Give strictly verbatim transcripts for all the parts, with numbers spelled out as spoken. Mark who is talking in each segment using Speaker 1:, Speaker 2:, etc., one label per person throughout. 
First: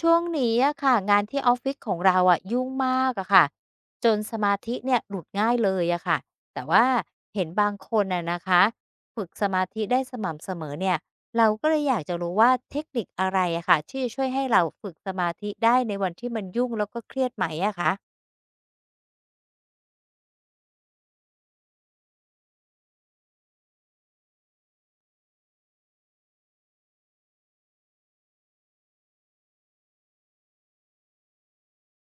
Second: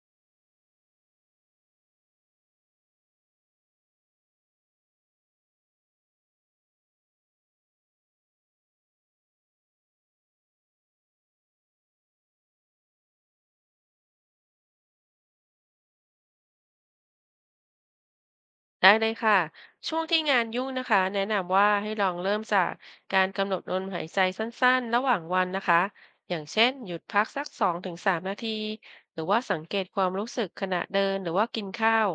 Speaker 1: ช่วงนี้อะค่ะงานที่ออฟฟิศของเราอะยุ่งมากอะค่ะจนสมาธิเนี่ยหลุดง่ายเลยอะค่ะแต่ว่าเห็นบางคนน่ะนะคะฝึกสมาธิได้สม่ำเสมอเนี่ยเราก็เลยอยากจะรู้ว่าเทคนิคอะไรอะค่ะที่จะช่วยให้เราฝึกสมาธิได้ในวันที่มันยุ่งแล้วก็เครียดไหมอะคะ
Speaker 2: ได้เลยค่ะช่วงที่งานยุ่งนะคะแนะนำว่าให้ลองเริ่มจากการกำหนดลมหายใจสั้นๆระหว่างวันนะคะอย่างเช่นหยุดพักสักสองถึงสามนาทีหรือว่าสังเกตความรู้สึกขณะเดินหรือว่ากินข้าว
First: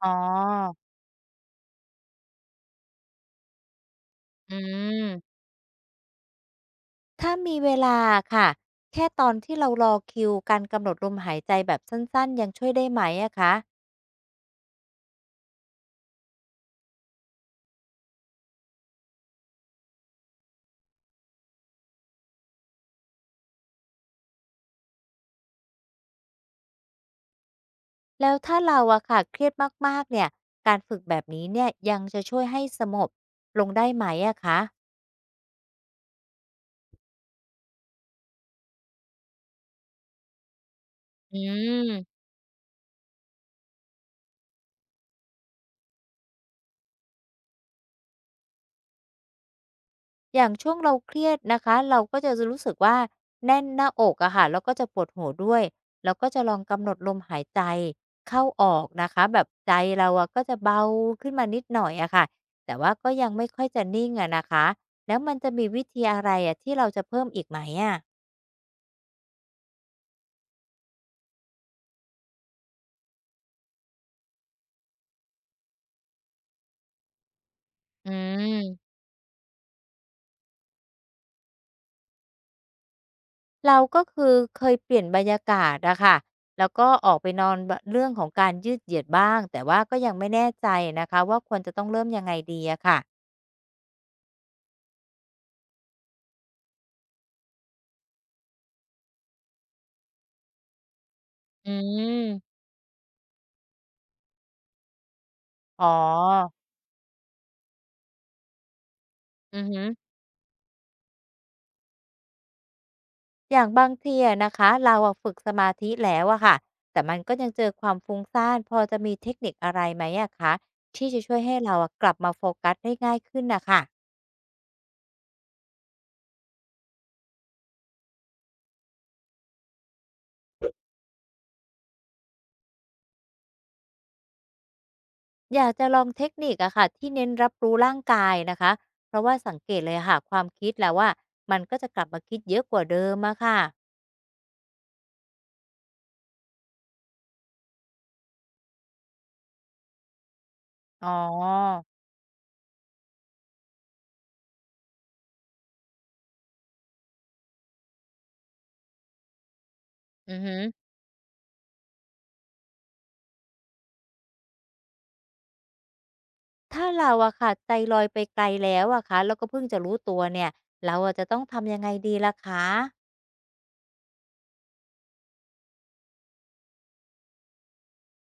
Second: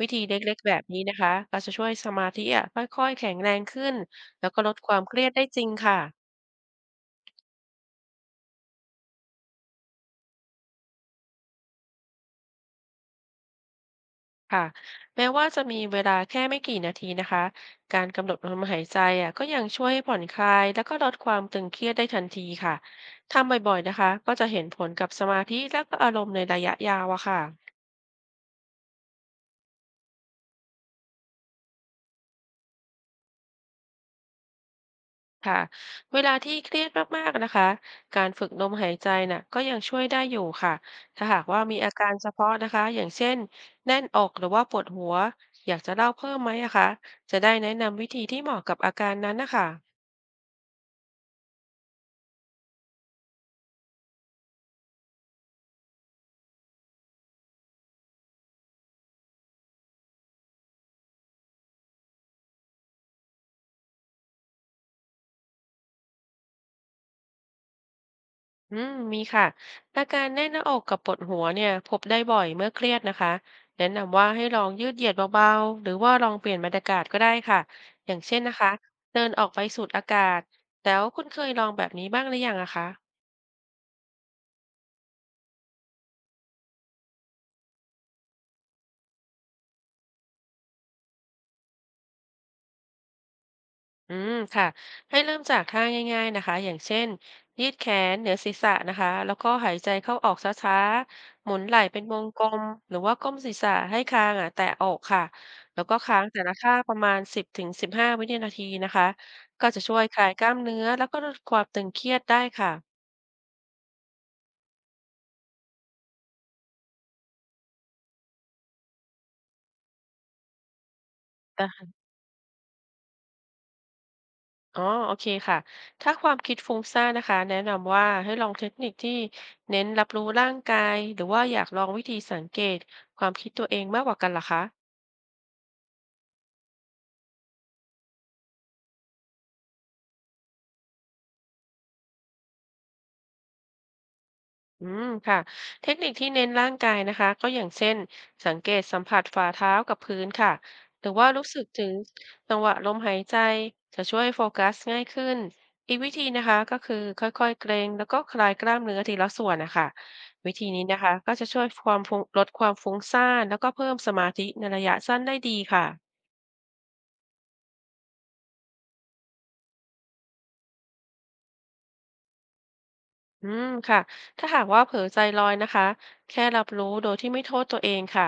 Speaker 2: วิ
Speaker 1: อ๋อ
Speaker 2: ธีเล็กๆแบบนี้นะคะก็จะช่วยสมาธิอ่ะค่อยๆแข็งแรงขึ้นแล้ว
Speaker 1: อื
Speaker 2: ก็ลดความ
Speaker 1: ม
Speaker 2: เครียดได้จริงค่ะ
Speaker 1: ถ้ามีเวลาค่ะแค่ตอนที่เรารอคิวการกำหนดลมหายใจแบบสั้นๆยังช่วยได้ไหมอะคะ
Speaker 2: ค่ะแม้ว่าจะมีเวลาแค่ไม่กี่นาทีนะคะการกำหนดลมหายใจอ่ะก็ยังช่วยให้ผ่อนคลายแล้วก็ลดความตึงเครียดได้ทันทีค่ะทำบ่อยๆนะคะก็จะเห็นผลกับสมาธิและก็อารมณ์ในระยะยาวอะค่ะ
Speaker 1: แล้วถ้าเราอะค่ะเครียดมากๆเนี่ยการฝึกแบบนี้เนี่ยยังจะช่วยให้สงบลงได้ไหมอะคะ
Speaker 2: ค่ะเวลาที่เครียดมากๆนะคะการฝึกลมหายใจน่ะก็ยังช่วยได้อยู่ค่ะถ้า
Speaker 1: อื
Speaker 2: หากว่ามีอาการ
Speaker 1: ม
Speaker 2: เฉพาะนะคะอย่างเช่นแน่นอกหรือว่าปวดหัวอยากจะเล่าเพิ่มไหมอะคะจะได้แนะนำวิธีที่เหมาะกับอาการนั้นนะคะ
Speaker 1: อย่างช่วงเราเครียดนะคะเราก็จะรู้สึกว่าแน่นหน้าอกอะค่ะแล้วก็จะปวดหัวด้วยแล้วก็จะลองกำหนดลมหายใจเข้าออกนะคะแบบใจเราอะก็จะเบาขึ้นมานิดหน่อยอะค่ะแต่ว่าก็ยังไม่ค่อยจะนิ่งอะนะคะแล้วมันจะมีวิธีอะไรอะที่เราจะเพิ่มอีกไหมอะ
Speaker 2: อืมมีค่ะอาการแน่นหน้าอกกับปวดหัวเนี่ยพบได้บ่อยเมื่อเครียดนะคะแนะนำว่าให้ลองยืดเหยียดเบาๆหรือว่าลองเปลี่ยนบรรยากาศก็ได้ค่ะอ
Speaker 1: อื
Speaker 2: ย่างเช่นนะคะ
Speaker 1: ม
Speaker 2: เดินออกไปสูดอากาศแล้วคุณเคยลองแบบนี้บ้างหรือยังอะคะ
Speaker 1: เราก็คือเคยเปลี่ยนบรรยากาศอะค่ะแล้วก็ออกไปนอนบะเรื่องของการยืดเหยียดบ้างแต่ว่าก็ยังไม่แน่ใจนะคะว่าควรจะต้องเริ่มยังไงดีอะค่ะ
Speaker 2: อืมค่ะให้เริ่มจากท่าง่ายๆนะคะอย่างเช่นยืดแขนเหนือศีรษะนะคะแล้วก็หายใจเข้าออกช้าๆหมุน
Speaker 1: อื
Speaker 2: ไหล่เป็นวงกล
Speaker 1: ม
Speaker 2: มหรือว่าก้มศีรษะให้คางอ่ะแตะอกค่ะแล้
Speaker 1: อ๋
Speaker 2: วก็ค้างแต่
Speaker 1: อ
Speaker 2: ละท่าประมาณสิบถึงสิบห้าวินาทีนะคะ
Speaker 1: อื
Speaker 2: ก็
Speaker 1: อ
Speaker 2: จะ
Speaker 1: ฮึ
Speaker 2: ช่วยคลายกล้ามเนื้อแล้วก็ลดความตึงเครียดได้ค่ะ
Speaker 1: อย่างบางทีอะนะคะเราอะฝึกสมาธิแล้วอะค่ะแต่มันก็ยังเจอความฟุ้งซ่านพอจะมีเทคนิคอะไรไหมอะคะที่จะช่วยให้
Speaker 2: อ
Speaker 1: เราอะ
Speaker 2: ะ
Speaker 1: กลับมาโฟกัสได้ง่ายขึ้นน่ะค่ะ
Speaker 2: อ๋อโอเคค่ะถ้าความคิดฟุ้งซ่านนะคะแนะนำว่าให้ลองเทคนิคที่เน้นรับรู้ร่างกายหรือว่าอยากลองวิธีสังเกตความคิดตัวเองมากกว่ากันลหคะ
Speaker 1: อยากจะลองเทคนิคอะค่ะที่เน้นรับรู้ร่างกายนะคะเพราะว่าสังเกตเลยอะค่ะความคิดแล้วว่ามันก็จะกลับมาคิดเยอะกว่าเดิมอะค่ะ
Speaker 2: อืมค่ะเทคนิคที่เน้นร่างกายนะคะก็อย่างเช่นสังเกตสัมผัสฝ่าเท้ากับพื้นค่ะห
Speaker 1: อ๋
Speaker 2: รือว่ารู้สึก
Speaker 1: อ
Speaker 2: ถึงจังหวะลมหายใจจะช่วยโฟกัสง่ายขึ้นอีกวิธีนะคะก็คือค่อยๆเกรงแล้วก็คลายกล้ามเนื้อทีละส่วนนะคะ
Speaker 1: อือ
Speaker 2: วิ
Speaker 1: ฮึ
Speaker 2: ธีนี้นะคะก็จะช่วยความฟุ้งลดความฟุ้งซ่านแล้วก็เพิ่มสมาธิในระยะสั้นได้ดีค่ะ
Speaker 1: ถ้าเราอะค่ะใจลอยไปไกลแล้วอะค่ะแล้วก็เพิ่งจะรู้ตัวเนี่ยเราอะจะต้องทำยังไงดีล่ะคะ
Speaker 2: อืมค่ะ ถ้าหากว่าเผลอใจลอยนะคะ แค่รับรู้โดยที่ไม่โทษตัวเองค่ะ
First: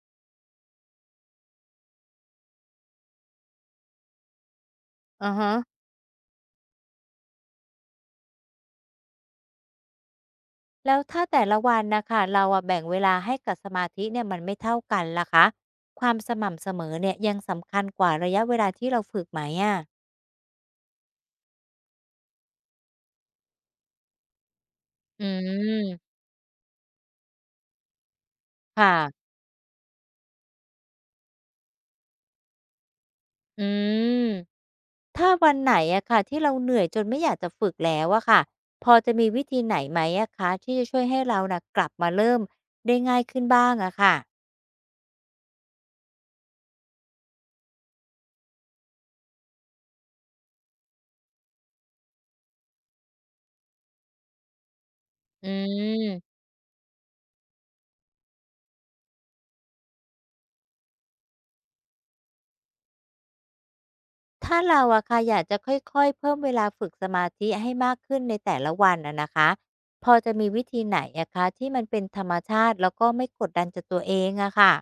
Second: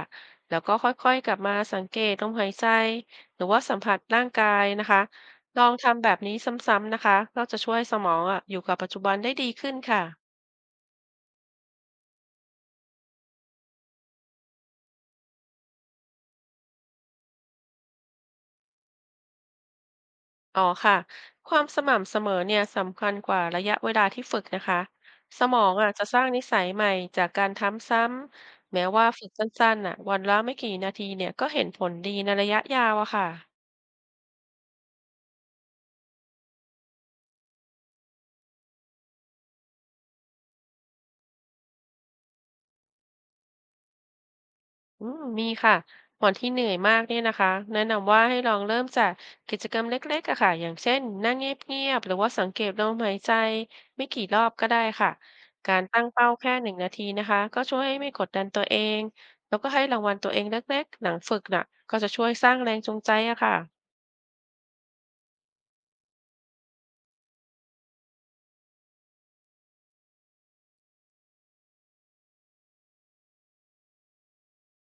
Speaker 2: แล้วก็ค่อยๆกลับมาสังเกตลมหายใจหรือว่าสัมผัสร่างกายนะคะ
Speaker 1: ออฮะ
Speaker 2: ลองทำแบบนี้ซ้ำๆนะคะก็จะช่วยสมองอ่ะอยู่กับปัจจุบันได้ดีขึ้นค่ะ
Speaker 1: แล้วถ้าแต่ละวันนะค่ะเราอะแบ่งเวลาให้กับสมาธิเนี่ยมันไม่เท่ากันล่ะคะความสม่ำเสมอเนี่ยยังสำคัญกว่าระยะเวลาที่เราฝึกไหมอะ
Speaker 2: อ๋อค่ะ ความสม่ำเสมอเนี่ยสำคัญกว่าระยะเวลาที่ฝึกนะคะ
Speaker 1: อื
Speaker 2: สมองอ่ะจะ
Speaker 1: ม
Speaker 2: สร้างนิสัยใหม่จากการทำซ้ำแม้ว่า
Speaker 1: ค่ะ
Speaker 2: ฝึกสั้นๆอ่ะวันละไม่กี่นาทีเนี่ยก็เห็นผลดีในระยะยาวอะค่ะ
Speaker 1: อืม ถ้าวันไหนอะค่ะที่เราเหนื่อยจนไม่อยากจะฝึกแล้วอะค่ะพอจะมีวิธีไหนไหมอะคะที่จะช่วยให้เราน่ะกลับมาเริ่มได้ง่ายขึ้นบ้างอะค่ะ
Speaker 2: อืมมีค่ะก่อนที่เหนื่อยมากเนี่ยนะคะแนะนำว่าให้ลองเริ่มจากกิจกรรมเล็กๆอะค่ะอย่างเช่นนั่งเงียบๆ หรือว่าสังเกตลมหายใจไม่กี่รอบก็ได้ค่ะ
Speaker 1: อื
Speaker 2: การตั้งเป้า
Speaker 1: ม
Speaker 2: แค่หนึ่งนาทีนะคะก็ช่วยให้ไม่กดดันตัวเองแล้วก็ให้รางวัลตัวเองเล็กๆหลังฝึกน่ะก็จะช่วยสร้างแรงจูงใจอะค่ะ
Speaker 1: ถ้าเราอะค่ะอยากจะค่อยๆเพิ่มเวลาฝึกสมาธิให้มากขึ้นในแต่ละวันอะนะคะพอจะมีวิธีไหนอะคะที่มันเป็นธรรมชาติแล้วก็ไม่กดดันจนตัวเองอะค่ะ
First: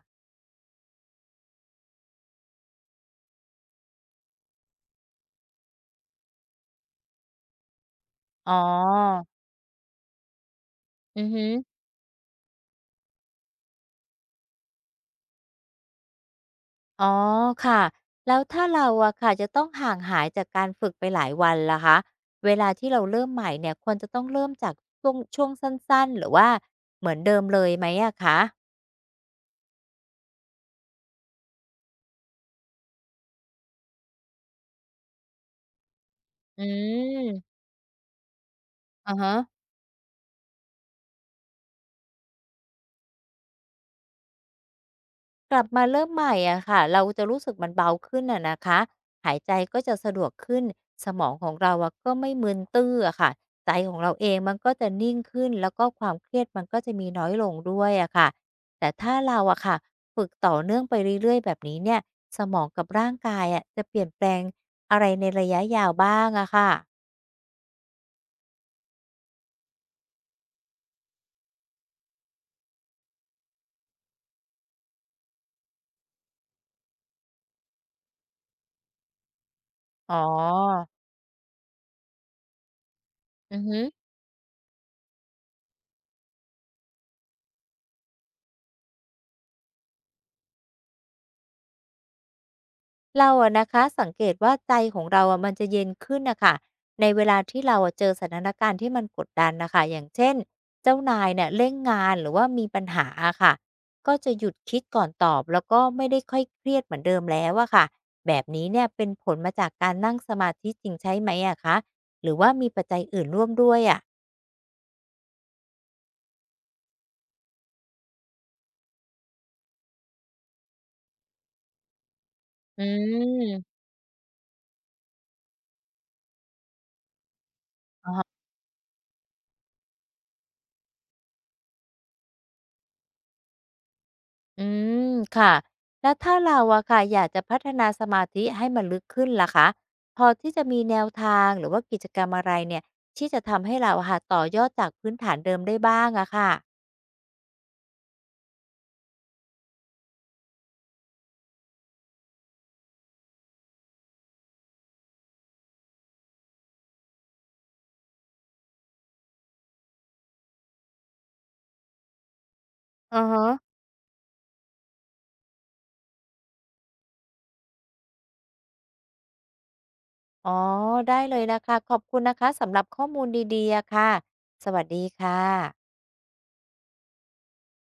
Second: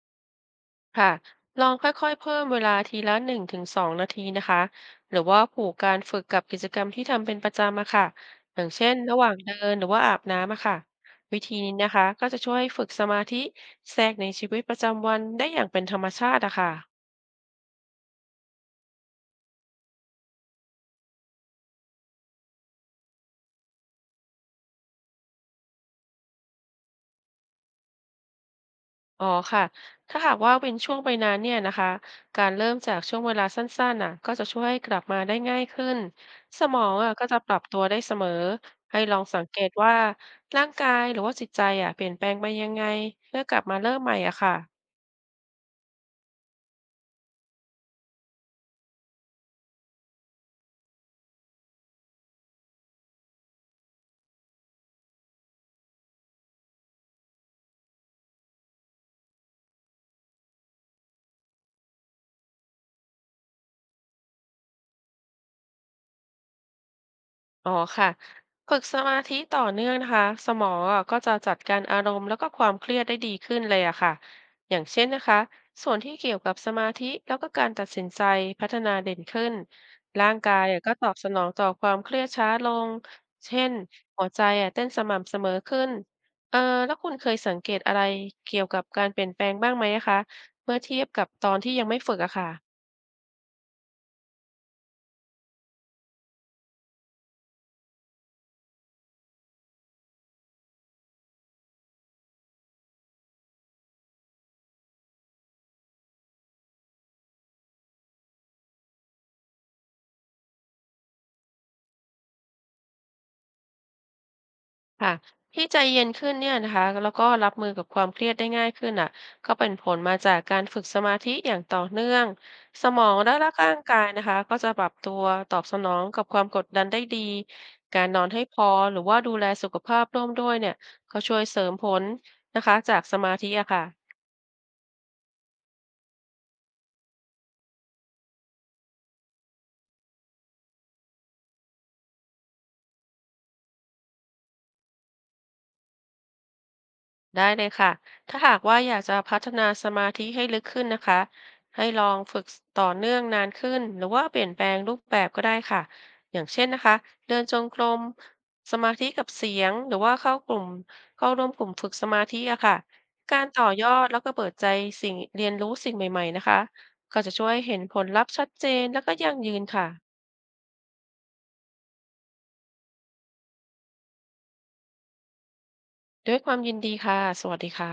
Speaker 2: ค่ะลองค่อยๆเพิ่มเวลาทีละหนึ่งถึงสองนาทีนะคะหรือว่าผูกการฝึกกับกิจกรรมที่ทำเป็นประจำอะค่ะ
Speaker 1: อ๋
Speaker 2: อย่างเช่นระห
Speaker 1: อ
Speaker 2: ว่างเดินหรือว่าอาบน้ำอะค่ะ
Speaker 1: อือ
Speaker 2: วิ
Speaker 1: ฮึ
Speaker 2: ธีนี้นะคะก็จะช่วยให้ฝึกสมาธิแทรกในชีวิตประจำวันได้อย่างเป็นธรรมชาติอะค่ะ
Speaker 1: อ๋อค่ะแล้วถ้าเราอะค่ะจะต้องห่างหายจากการฝึกไปหลายวันล่ะคะเวลาที่เราเริ่มใหม่เนี่ยควรจะต้องเริ่มจากช่วงช่วงสั้นๆหรือว่าเหมือนเดิมเลยไหมอะคะ
Speaker 2: อ๋อค่ะถ้าหากว่าเป็นช่วงไปนานเนี่ยนะคะการเริ่มจากช่วงเวลาสั้นๆน่ะก็จะช่วยให้กลับมาได้ง่ายขึ้น ส
Speaker 1: อื
Speaker 2: มองอ่ะก็
Speaker 1: ม
Speaker 2: จะปรับตัวได้เสมอให้ล
Speaker 1: อ่ะ
Speaker 2: อง
Speaker 1: ฮะ
Speaker 2: สังเกตว่าร่างกายหรือว่าจิตใจอ่ะเปลี่ยนแปลงไปยังไงเพื่อกลับมาเริ่มใหม่อ่ะค่ะ
Speaker 1: กลับมาเริ่มใหม่อะค่ะเราจะรู้สึกมันเบาขึ้นอะนะคะหายใจก็จะสะดวกขึ้นสมองของเราอะก็ไม่มึนตื้ออะค่ะใจของเราเองมันก็จะนิ่งขึ้นแล้วก็ความเครียดมันก็จะมีน้อยลงด้วยอะค่ะแต่ถ้าเราอะค่ะฝึกต่อเนื่องไปเรื่อยๆแบบนี้เนี่ยสมองกับร่างกายอะจะเปลี่ยนแปลงอะไรในระยะยาวบ้างอะค่ะ
Speaker 2: อ๋อค่ะฝึกสมาธิต่อเนื่องนะคะสมองอะก็จะจัดการอารมณ์แล้วก็ความเครียดได้ดีขึ้นเลยอะค่ะอย่างเช่นนะคะส่วนที่เกี่ยวกับสมาธิแล้วก็การตัดสินใจพัฒนาเด่นขึ้น
Speaker 1: อ๋อ
Speaker 2: ร่างกายอะก็ตอบสนองต่อความเครียดช้าลง
Speaker 1: อื
Speaker 2: เช่
Speaker 1: อ
Speaker 2: น
Speaker 1: ฮึ
Speaker 2: หัวใจอะเต้นสม่ำเสมอขึ้นเออแล้วคุณเคยสังเกตอะไรเกี่ยวกับการเปลี่ยนแปลงบ้างไหมอะคะเมื่อเทียบกับตอนที่ยังไม่ฝึกอะค่ะ
Speaker 1: เราอะนะคะสังเกตว่าใจของเราอะมันจะเย็นขึ้นนะคะในเวลาที่เราอะเจอสถานการณ์ที่มันกดดันนะคะอย่างเช่นเจ้านายเนี่ยเร่งงานหรือว่ามีปัญหาอะค่ะก็จะหยุดคิดก่อนตอบแล้วก็ไม่ได้ค่อยเครียดเหมือนเดิมแล้วอะค่ะแบบนี้เนี่ยเป็นผลมาจากการนั่งสมาธิจริงใช่ไหมอะคะหรือว่ามีปัจจัยอื่นร่วมด้วยอะ
Speaker 2: ค่ะที่ใจเย็นขึ้นเนี่ยนะคะแล้วก็รับมือกับความเครียดได้ง่ายขึ้นอ่ะก็เป็นผลมาจากการฝึกสมาธิอย่างต่อเนื่อง
Speaker 1: อื
Speaker 2: สมองและร่าง
Speaker 1: ม
Speaker 2: กายนะคะก็จะปรับตัวตอบสนองกับความกดดันได้ดีการนอนให้พอหรือว่าดูแลสุขภาพร่วมด้วยเนี่ยก็ช่วยเสริมผลนะคะจากสมาธิอะค่ะ
Speaker 1: อืมค่ะแล้วถ้าเราอะค่ะอยากจะพัฒนาสมาธิให้มันลึกขึ้นล่ะคะพอที่จะมีแนวทางหรือว่ากิจกรรมอะไรเนี่ยที่จะทำให้เราอะค่ะต่อยอดจากพื้นฐานเดิมได้บ้างอะค่ะ
Speaker 2: ได้เลยค่ะ ถ้าหากว่าอยากจะพัฒนาสมาธิให้ลึกขึ้นนะคะให้ลองฝึกต่อเนื่องนานขึ้นหรือว่าเปลี่ยนแปลงรูปแบบก็ได้ค่ะอย่างเช่นนะคะเดินจงกรมสมาธิกับเสียงหรือว่าเข้ากลุ่มเข้าร่วมกลุ่มฝึกสมาธิอะค่ะ
Speaker 1: อือ
Speaker 2: การต่อ
Speaker 1: ฮะ
Speaker 2: ยอดแล้วก็เปิดใจสิ่งเรียนรู้สิ่งใหม่ๆนะคะก็จะช่วยเห็นผลลัพธ์ชัดเจนแล้วก็ยั่งยืนค่ะ
Speaker 1: อ๋อได้เลยนะคะขอบคุณนะคะสำหรับข้อมูลดีๆอะค่ะสวัสดีค่ะ
Speaker 2: ด้วยความยินดีค่ะ สวัสดีค่ะ